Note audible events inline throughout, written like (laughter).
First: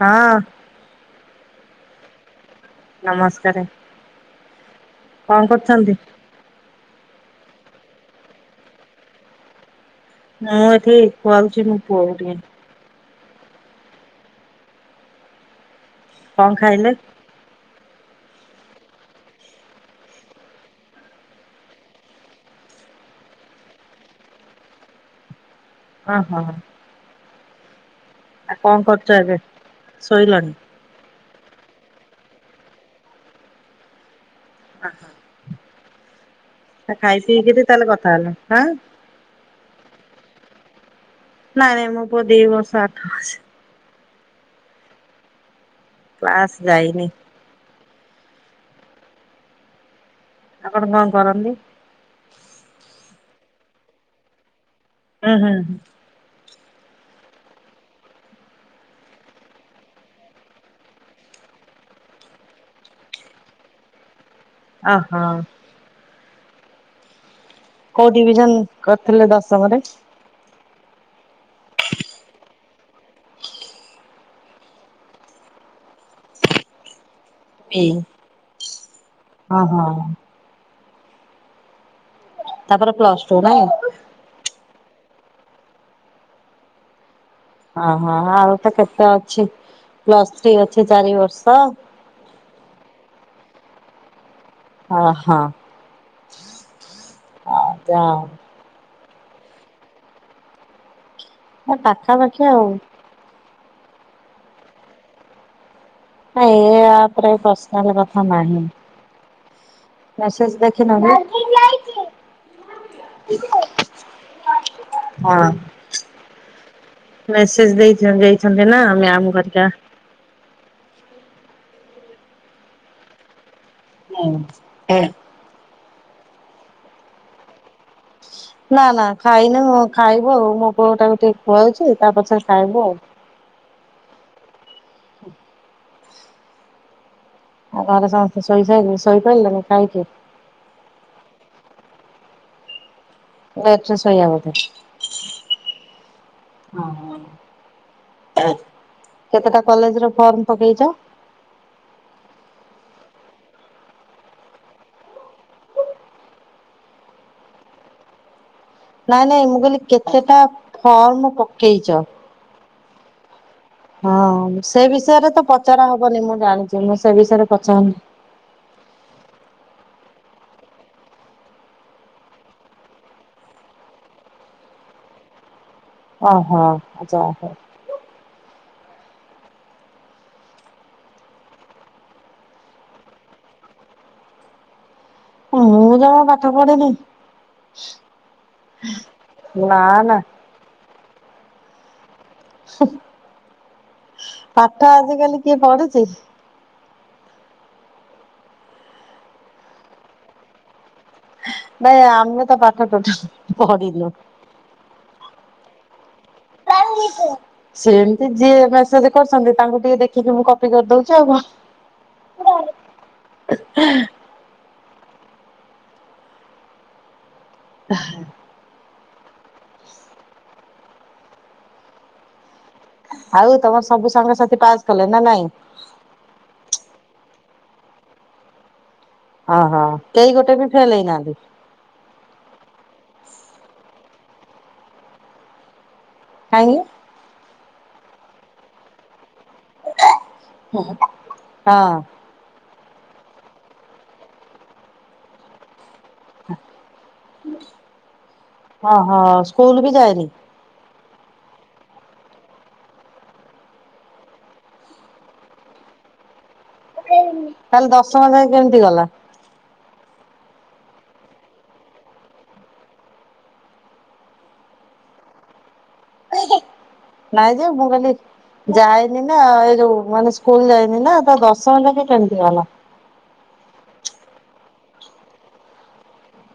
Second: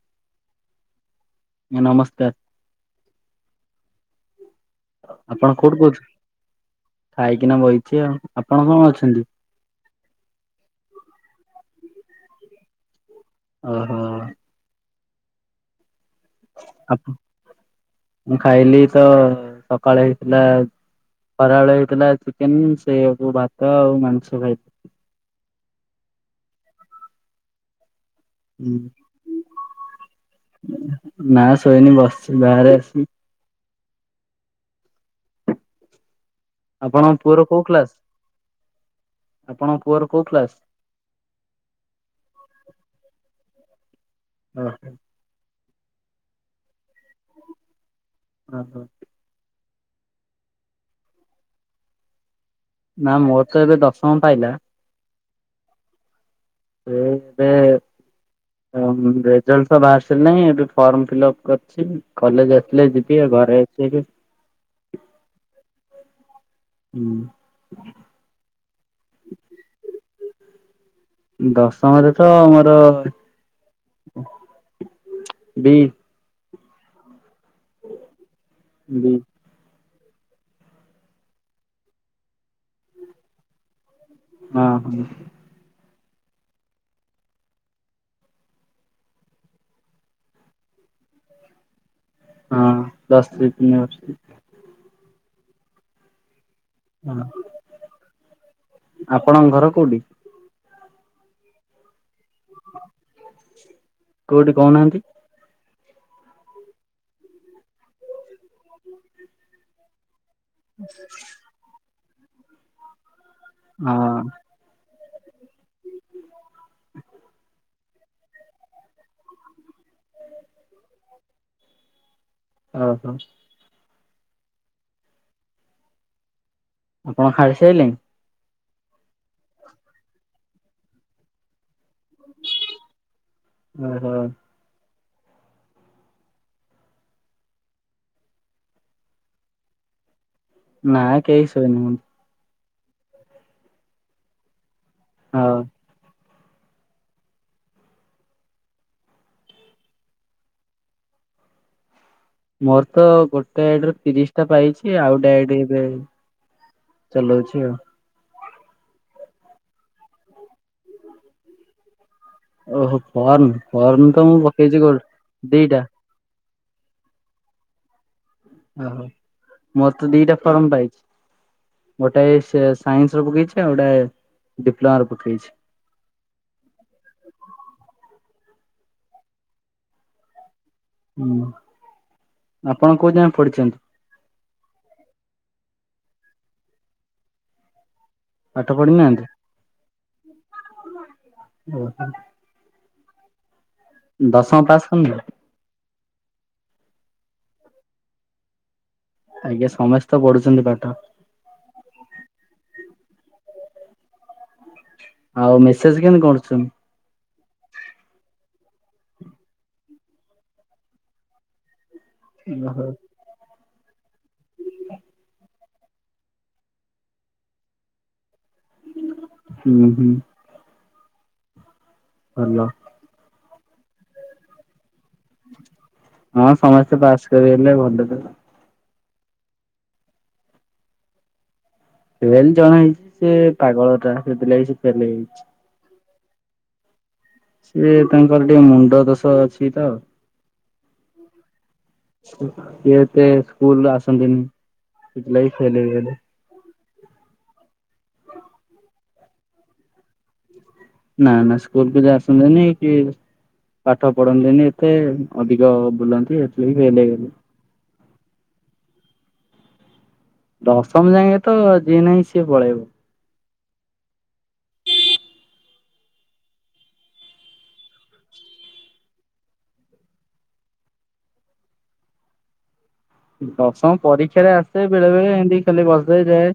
ହଁ। ନମସ୍କାର। ନମସ୍କାରେ। ଆପଣ କୋଉଠୁ କହୁଛନ୍ତି, ଖାଇକିନା ବଇଚି, ଆଉ ଆପଣ କଣ ଅଛନ୍ତି? ମୁଁ ଏଠି ଖୁଆଉଛି, ମୁଁ ପୁଅକୁ ଟିକେ। ଓହୋ। କଣ ଖାଇଲେ? ମୁଁ ଖାଇଲି ତ, ସକାଳେ ହେଇଥିଲା ଖରାବେଳେ ହେଇଥିଲା, ଚିକେନ, ସେୟାକୁ ଭାତ ଆଉ ମାଂସ ଖାଇଥି ହଁ ହଁ ହଁ। ଆପଣ କଣ କରୁଚନ୍ତି, ଶୋଇଲଣି? ନା, ଶୋଇନି, ବସିଛି ବାହାରେ। (inaudible) ଆପଣଙ୍କ ଖାଇ ପୁଅର କୋଉ ପିଇକିରି ତାହେଲେ କ୍ଲାସ କଥା ହେଲେ, ଆଁ? ଆପଣଙ୍କ ପୁଅର କୋଉ କ୍ଲାସ୍? ନାଇଁ, ନାଇଁ, ମୋ ପୁଅ ଦି ବର୍ଷ ଆଠ ମାସ। (inaudible) କ୍ଲାସ ଯାଇନି। ହଁ ହଁ ଆପଣ କଣ କରନ୍ତି? ନା, ମୋର ତ ଏବେ ଦଶମ ପାଇଲା। ହୁଁ ହୁଁ। ସେ ଏବେ ରେଜଲ୍ଟ ବାହାରି ସାରିଲାଣି। ଏବେ ଫର୍ମ ଫିଲ୍ଅପ କରିଛି କଲେଜ୍ ଆସିଲେ ଯିବି ଆଉ ଘରେ ଅଛି ଏବେ। ଅ ହୋ ହୁଁ କୋଉ ଡିଭିଜନ କରିଥିଲେ ଦଶମରେ? ଦଶମରେ ତ ମୋର ବି ବି ବି ଓ ହୋ ତାପରେ ପ୍ଲସ ଟୁ ନାଇଁ? ହୁଁ ହୁଁ। ହଁ ହଁ ହଁ ଆଉ ତ କେତେ ଅଛି ପ୍ଲସ୍ ଥ୍ରୀ ଅଛି ଚାରି ବର୍ଷ। ହଁ ପ୍ଲସ ତିନି ବର୍ଷ ଅ ହଁ ଅ ହଁ ଆପଣଙ୍କ ଘର କୋଉଠି? ଏ ପାଖାପାଖି ଆଉ। କୋଉଠି କହୁନାହାନ୍ତି। ନାଇଁ ଏ ଅପ୍ ରେ ପର୍ସନାଲ କଥା ନାହିଁ। ମ୍ୟାସେଜ ଦେଖିନ କି? ଅ ହଁ ମେସେଜ ଦେଇଚ ଦେଇଚନ୍ତି ନା ମ୍ୟାମ ଘରିକା। ଓ ହୋ (inaudible) ଆପଣ ଖାଇ ସାଇଲେଣି? ନା ନା ଖାଇନୁ ଖାଇବୁ ଆଉ ମୋ ପୁଅ ଟାକୁ ଟିକେ ଖୁଆଉଛି ତା ପଛରେ ଖାଇବୁ ଆଉ। ଓ ହୋ ଆଉ ଘରେ ସମସ୍ତେ ଶୋଇ ସାଇଲେଣି ଶୋଇପଇଲେନି ଖାଇକି? ନାଁ କେଇ ସୋଇନୁ। ଲେଟ୍ ରେ ଶୋଇଆ ବଧେ? ହଁ ଓ ହୋ କେତେଟା କଲେଜ ର ଫର୍ମ ପକେଇଚ? ମୋର ତ ଗୋଟେ ଆଇଡି ରେ ତିରିଶି ଟା ପାଇଛି ଆଉ ଗୋଟେ ଆଇଡି ରେ ଚଲଉଛି ଆଉ। ନାଇଁ ନାଇଁ ମୁଁ କହିଲି କେତେଟା ଫର୍ମ ପକେଇଚ? ଓ ହୋ ଫର୍ମ ଫର୍ମ ତ ମୁଁ ପକେଇଛି ଗୋ ଦିଟା। ନି ମୁଁ ଜାଣିଛି ମୁଁ ସେ ବିଷୟରେ ପଚାରେ ନାଁ। ଓ ହୋ ମୋର ତ ଦିଟା ଫର୍ମ ପାଇଛି। ଗୋଟେଏ ସେ ସାଇନ୍ସ ର ପକେଇଛି ଆଉ ଗୋଟେ ଡିପ୍ଲୋମା ର ପକେଇଛି। ଓ ହୋ ଯାହା ହେଉ। ହୁଁ ଆପଣ କୋଉ ଜାଙ୍କେ ପଡିଛନ୍ତି? ମୁଁ ଯମା ପାଠ ପଢ଼ିନି। ପାଠ ପଢିନାହାନ୍ତି? ନା ହୁଁ ଦଶମ ପାସ୍ ପାଠ କଲୁଣି? ଆଜିକାଲି କିଏ ପଢୁଛି? ଆଜ୍ଞା ସମସ୍ତେ ତ ପଢୁଛନ୍ତି ପାଠ। ଭାଇ ଆମେ ତ ପାଠ ଟୋଟାଲି ପଢିନଉ। ଆଉ ମେସେଜ କେମିତି କରୁଛନ୍ତି? (unintelligible) ସେମିତି ଯିଏ ମେସେଜ କରୁଚନ୍ତି ତାଙ୍କୁ ଟିକେ ଦେଖିକି ମୁଁ କପି କରିଦଉଚି ଆଉ କଣ? (unintelligible) (inaudible) (inaudible) ହୁଁ ହୁଁ। ହାଲୋ। ଆଉ ତମର ସବୁ ସାଙ୍ଗ ସାଥି ପାସ୍ କଲେ ନା ନାଇଁ। ହଁ ସମସ୍ତେ ପାସ୍ କରିଲେ ଭଲ ହେଲା। ଅ ହ କେଇ ଗୋଟେ ବି ଫେଲ୍ ହେଇ ନାହାନ୍ତି। ଫେଲ୍ ଜଣେ ହେଇଛି ସେ ପାଗଳ ଟା ସେଥିଲାଗି ସେ ଫେଲ ହେଇଛି। କାହିଁକି? ସିଏ ତାଙ୍କର ଟିକେ ମୁଣ୍ଡ ଦୋଷ ଅଛି ତ। ହଁ। ସିଏ ଏତେ ସ୍କୁଲ୍ ଆସନ୍ତିନି ସେଥିଲାଗି ଫେଲ୍ ହେଇ ଗଲେ। (inaudible) ଓହୋ ସ୍କୁଲ୍ ବି ଯାଏନି। ନା ନା ସ୍କୁଲକୁ ଆସନ୍ତିନି କି ପାଠ ପଢନ୍ତିନି ଏତେ ଅଧିକ ବୁଲନ୍ତି ହେଥିଲାଗି ଫେଲ୍ ହେଇଗଲେ। ତାହେଲେ ଦଶମ ଯାଏଁ କେମିତି ଗଲା? ଦଶମ ଯାଏଁ ତ ଯିଏ ନାହିଁ ସିଏ ପଳେଇବ। ନାଇଁ ଯେ ମୁଁ କହିଲି ଯାଇନି ନା ଏଇ ଯୋଉ ମାନେ ସ୍କୁଲ ଯାଇନି ନା ତ ଦଶମ ଯାକେ କେମିତି ଗଲା। ଦଶମ ପରୀକ୍ଷାରେ ଆସେ ବେଳେ ବେଳେ ଏମିତି ଖାଲି ବସେ ଯାଏ।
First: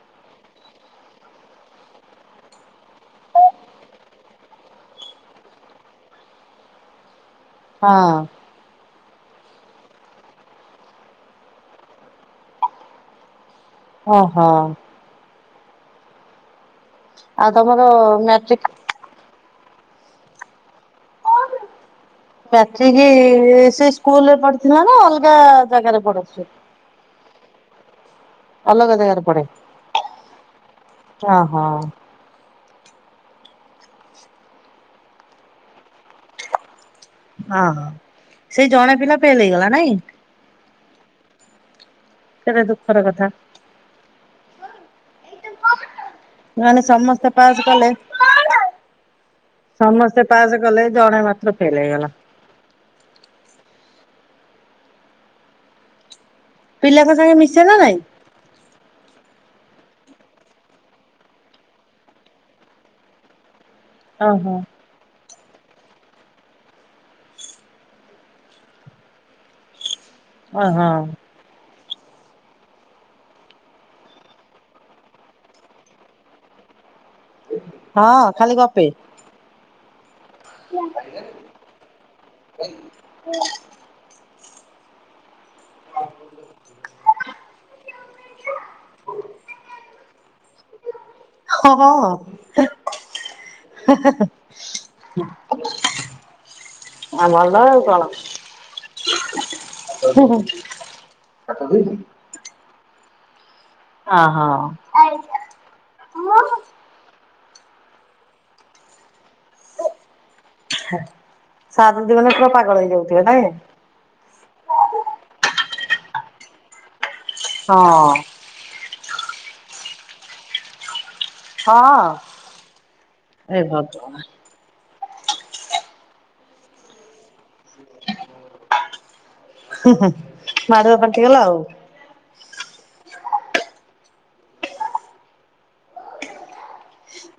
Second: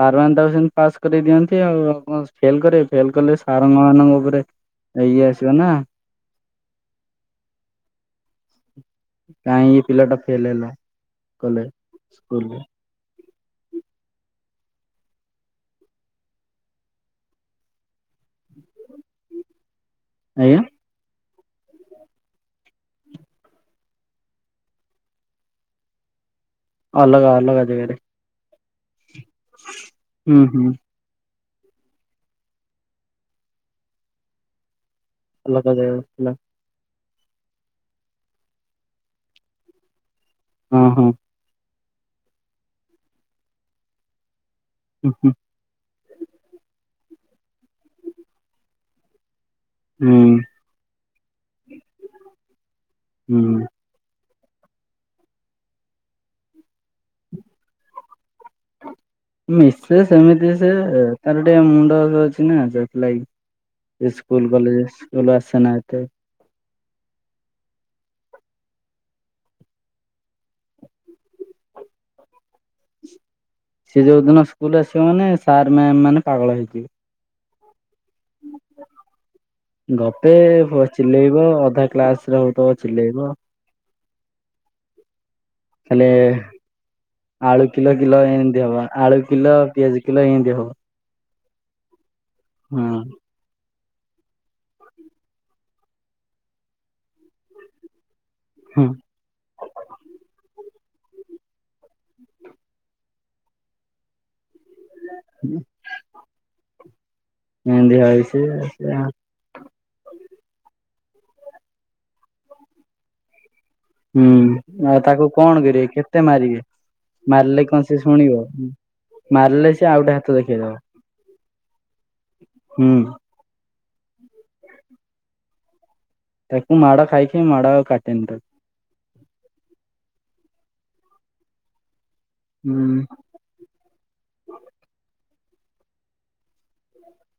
ସରେ ମାନେ ତାକୁ ସେମିତି ପାସ୍ କରି ଦିଅନ୍ତି ଆଉ କଣ ଫେଲ୍ କରେଇବେ ଫେଲ୍ କଲେ ସାରଙ୍କ ମାନଙ୍କ ଉପରେ ଏ ଇଏ ଆସିବ ନା। ହଁ। କାଇଁ ଏ ପିଲା ଟା ଫେଲ ହେଲା? କଲେ ସ୍କୁଲରେ ଓହୋ। ଆଉ ତମର ମାଟ୍ରିକ୍ ଆଜ୍ଞା। ମାଟ୍ରିକ ସେ ସ୍କୁଲରେ ପଡିଥିଲା ନା ଅଲଗା ଜାଗାରେ ପଡିଚି। ଅଲଗା ଅଲଗା ଯେଗାରେ। ଅଲଗା ଜାଗାରେ ପଡେ। ହୁଁ ହୁଁ। ହଁ ହଁ। ଅଲଗା ଯାଗାରେ ଥିଲା। ଅ ହଁ ସେଇ ଜଣେ ପିଲା ଫେଲ ହେଇଗଲା ନାଇଁ। ହଁ ହଁ। କେତେ ଦୁଃଖର କଥା। ହୁଁ ହୁଁ। ମାନେ ସମସ୍ତେ ପାସ୍ କଲେ ହୁଁ ସମସ୍ତେ ପାସ କଲେ ଯଣେ ମାତ୍ର ଫେଲ୍ ହେଇ ଗଲା। ହୁଁ। ପିଲାଙ୍କ ସାଙ୍ଗେ ମିଶେନା ନାଇଁ? ମିଶେ ସେମିତି ସେ ତାର ଟିକେ ମୁଣ୍ଡ ଦୋଷ ଅଛି ନାଁ ସେଥି ଲାଗି। ସ୍କୁଲ୍ ଓହୋ କଲେଜ୍ ଗଲୁ ଆସୁନା ଏତେ ଓହୋ। ସେ ଯୋଉ ଦିନ ସ୍କୁଲ ଆସିବ ମାନେ ସାର୍, ମ୍ୟାମ୍ ମାନେ ପାଗଳ ହେଇଯିବେ। ହଁ ଖାଲି ଗପେ। ଗପେ ଚିଲେଇବ ଅଧା କ୍ଲାସରେ ହଉଥିବ ଚିଲେଇବ। ହେଲେ ଆଳୁ କିଲ କିଲ ଏମିତି ହବ ଆଳୁ କିଲ ପିଆଜ କିଲ ଏମିତି ହବ। ହଁ ହଁ। ହୁଁ। ଆ ଭଲ ଆଉ କଣ। ହଁ ହୁଁ ହୁଁ। ହଁ ହଁ। (unintelligible) (unintelligible) ପୁରା କପାଗଳ ହେଇଯାଉଥିବ ନାଇଁକି। ହୁଁ ଆଉ ତାକୁ କଣ କରିବେ କେତେ ମାରିବେ ମାରିଲେ ହଁ କଣ ସେଶୁଣିବ। ମାରିଲେ ସଆଉ ଗୋଟେ ହାତ ଦେଖେଇଦବ। ହଁ ହୁଁ ଏଭଗବାନ୍। ତାକୁ ମାଡ଼ ଖାଇ ଖାଇ ମାଡ଼ ଆଉ କାଟେନି ତାକୁ। ହୁ ହୁ ମାଡ଼ରେ ପାଖିଗଲା ଆଉ। ହୁଁ।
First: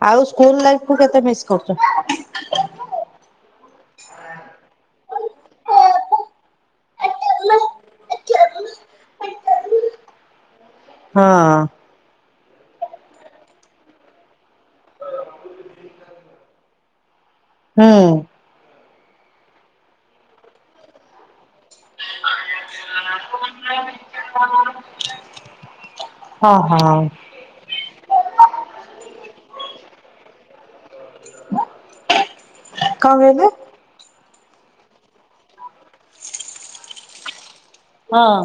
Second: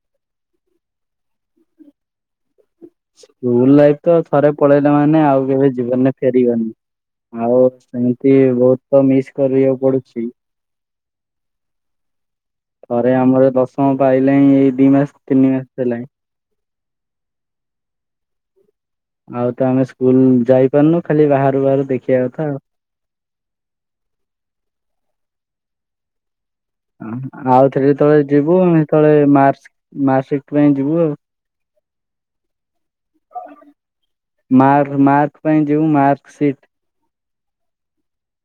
ଆଉ ସ୍କୁଲ୍ ଲାଇଫକୁ କେତେ ମିସ୍ କରୁଚ? ସ୍କୁଲ୍ ଲାଇଫତ ଥରେ ପଳେଇଲେ ମାନେ ଆଉ କେବେ ଜୀବନରେ ଫେରିବନି। ଆଉ ସେମିତି ବହୁତତ ମିସ୍ କରିବାକୁ ପଡ଼ୁଛି। ହଁ। ଥରେ ଆମର ଦଶମ ପାଇଲାଣି ଏଇ ଦି ମାସେ ତିନି ମାସେ ହେଲାଣି। ହୁଁ। ଆଉତ ଆମେ ସ୍କୁଲ୍ ଯାଇପାରୁନୁ ଖାଲି ବାହାରୁ ବାହାରୁ ଦେଖିବା କଥା ଆଉ। (unintelligible) (unintelligible) ହଁ ହଁ। ଆଉ ଥରେ ଯେତେଳେ ଯିବୁ ହେତେଳେ ମାର୍ସ ସିପ୍ଟ ପାଇଁ ଯିବୁ ଆଉ। କହିଲେ? ମାର୍କ ପାଇଁ ଯିବୁ ମାର୍କ ସଟ୍। ହଁ।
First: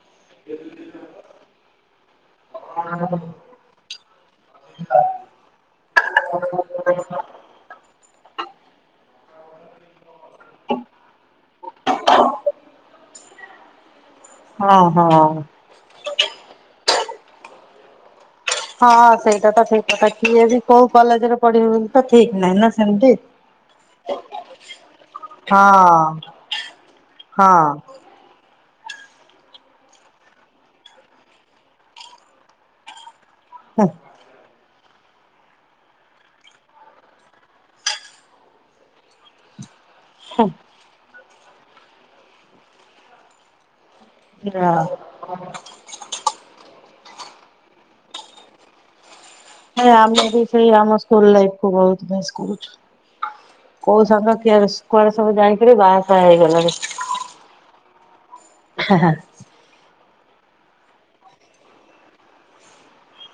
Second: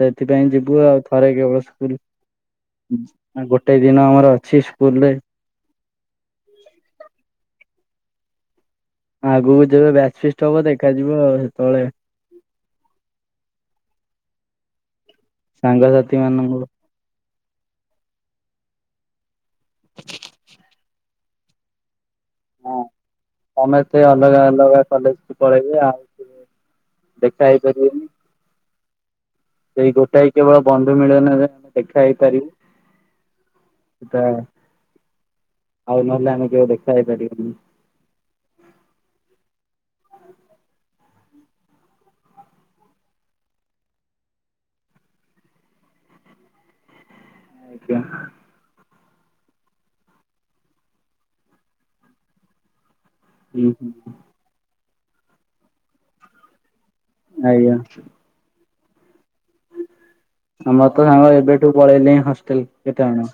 ସେଥିପାଇଁ ଯିବୁ ଆଉ ଥରେ କେବଳ ସ୍କୁଲ୍ ଗୋ ଗୋଟେ ଦିନ ଆମର ଅଛି ସ୍କୁଲରେ। (unintelligible) ଆଗକୁ ଯେବେ ବ୍ୟାଚ୍ ଫିଷ୍ଟ ହବ ଦେଖାଯିବ ଆଉ ସେତେବେଳେ। ହଁ ହଁ। ସାଙ୍ଗସାଥି ମାନଙ୍କୁ। ହଁ ସେଇଟାତ ଠିକ୍ କଥା କିଏବି କୋଉ କଲେଜରେ ପଢିବତ ଠିକ୍ ନାହିଁନା ସେମିତି। ସମେସ୍ତେ ଅଲଗା ଅଲଗା କଲେଜକୁ ପଳେଇବେ ଆଉ ହଁ କିଏ ଦେଖାହେଇ ହଁ। ପାରିବେନି। ସେଇ ଗୋଟାଏ କେବଳ ବନ୍ଧୁ ମିଳନରେ ଆମେ ଦେଖା ହେଇପାରିବୁ। ହଁ। ତା ଆଉ ନହେଲେ ଆମେ କେବେ ଦେଖା ହେଇପାରିବନି। (unintelligible) (unintelligible) ଆଜ୍ଞା। ଆମେ ବି ସେଇ ଆମ ସ୍କୁଲ ଲାଇଫକୁ ବହୁତ୍ ମିସ୍ କରୁଛୁ ହୁଁ ହୁଁ କୋଉ ସାଙ୍ଗ କୁଆଡେ ସବୁ ଜାଣିକରି ବାହାସହା ହେଇଗଲାଣି। ଆଜ୍ଞା। ହଁ ହଁ। ଆମର ତ ସାଙ୍ଗ ଏବେଠୁ ପଳେଇଲେ ହିଁ ହଷ୍ଟେଲ କେତେ ଜଣ।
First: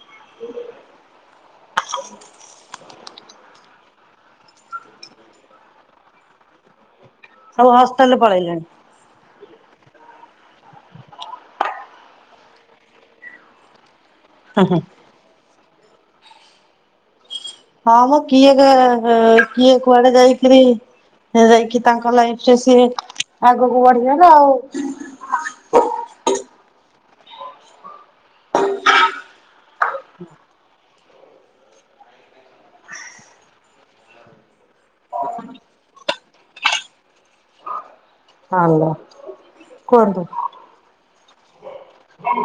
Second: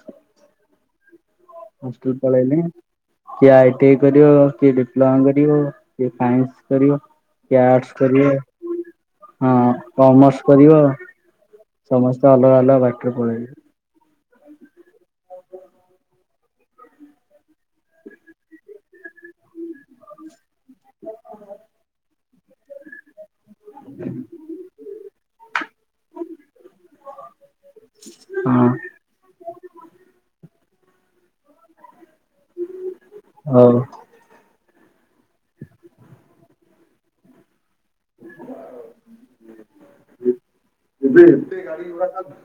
ହଷ୍ଟେଲ ପଳେଇଲେନି। କିଏ ଆଇଟି ଆଇ କରିବ କିଏ ଡିପ୍ଲୋମା କରିବ କିଏ ସାଇନ୍ସ କରିବ। କିଏ ସବୁ ଆର୍ଟ୍ସ୍ ହଷ୍ଟେଲ କରିବ। ପଳେଇଲେଣି। ହଁ କମର୍ସ କରିବ ସମସ୍ତେ ଅଲଗା ଅଲଗା ବାଟରେ ପଳେଇଲେନି। ହୁଁ ହୁଁ। ହଁ ମୁଁ କିଏ କିଏ କୁଆଡେ ଯାଇ ପ୍ରି ଯାଇକି ତାଙ୍କ ଲାଇଫ ରେ ସିଏ ଆଗକୁ ବଢିବେନା ଆଉ। ହଁ। ହଉ। ହାଲୋ କୁହନ୍ତୁ। ଏବେ ଏତେ ଗାଡି ଘୋଡ଼ା ଥାଆନ୍ତି।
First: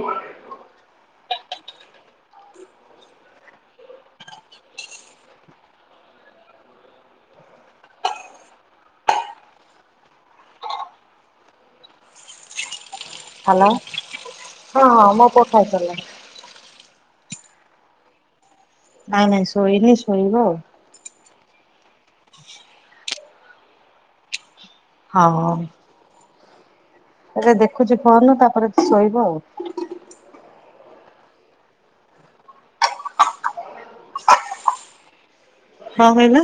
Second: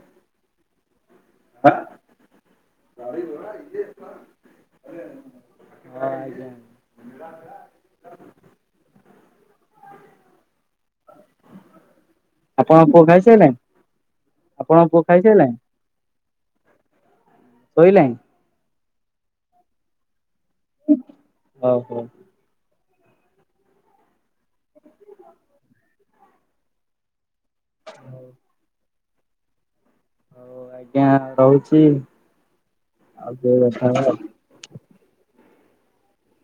ଗଇ (inaudible) ହଁ ଯା (inaudible) (inaudible) (unintelligible) (unintelligible) ଆପଣ ପୁଅ ହାଲୋ। ଖାଇସାଇଲାଣି। ସରିଲାଣି। ଶୋଇଲାଣି। ନାଇଁ ନାଇଁ ଶୋଇନି ଶୋଇବ ଆଉ। ହୁଁ ହୁଁ ହଉ ହଉ। ହଉ ହଉ। ଏଇଟା ଦେଖୁଛି ଫୋନ ତାପରେ ଶୋଇବ ଆଉ ହଁ ଆଜ୍ଞା ରହୁଚି ଆଉଥରେ ଦେଖା ହେବା। କଣ କହିଲ।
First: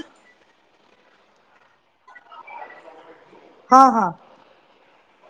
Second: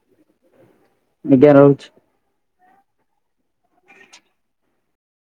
ବିଦ୍ୟା ରହୁଛି। ହଁ ହଁ।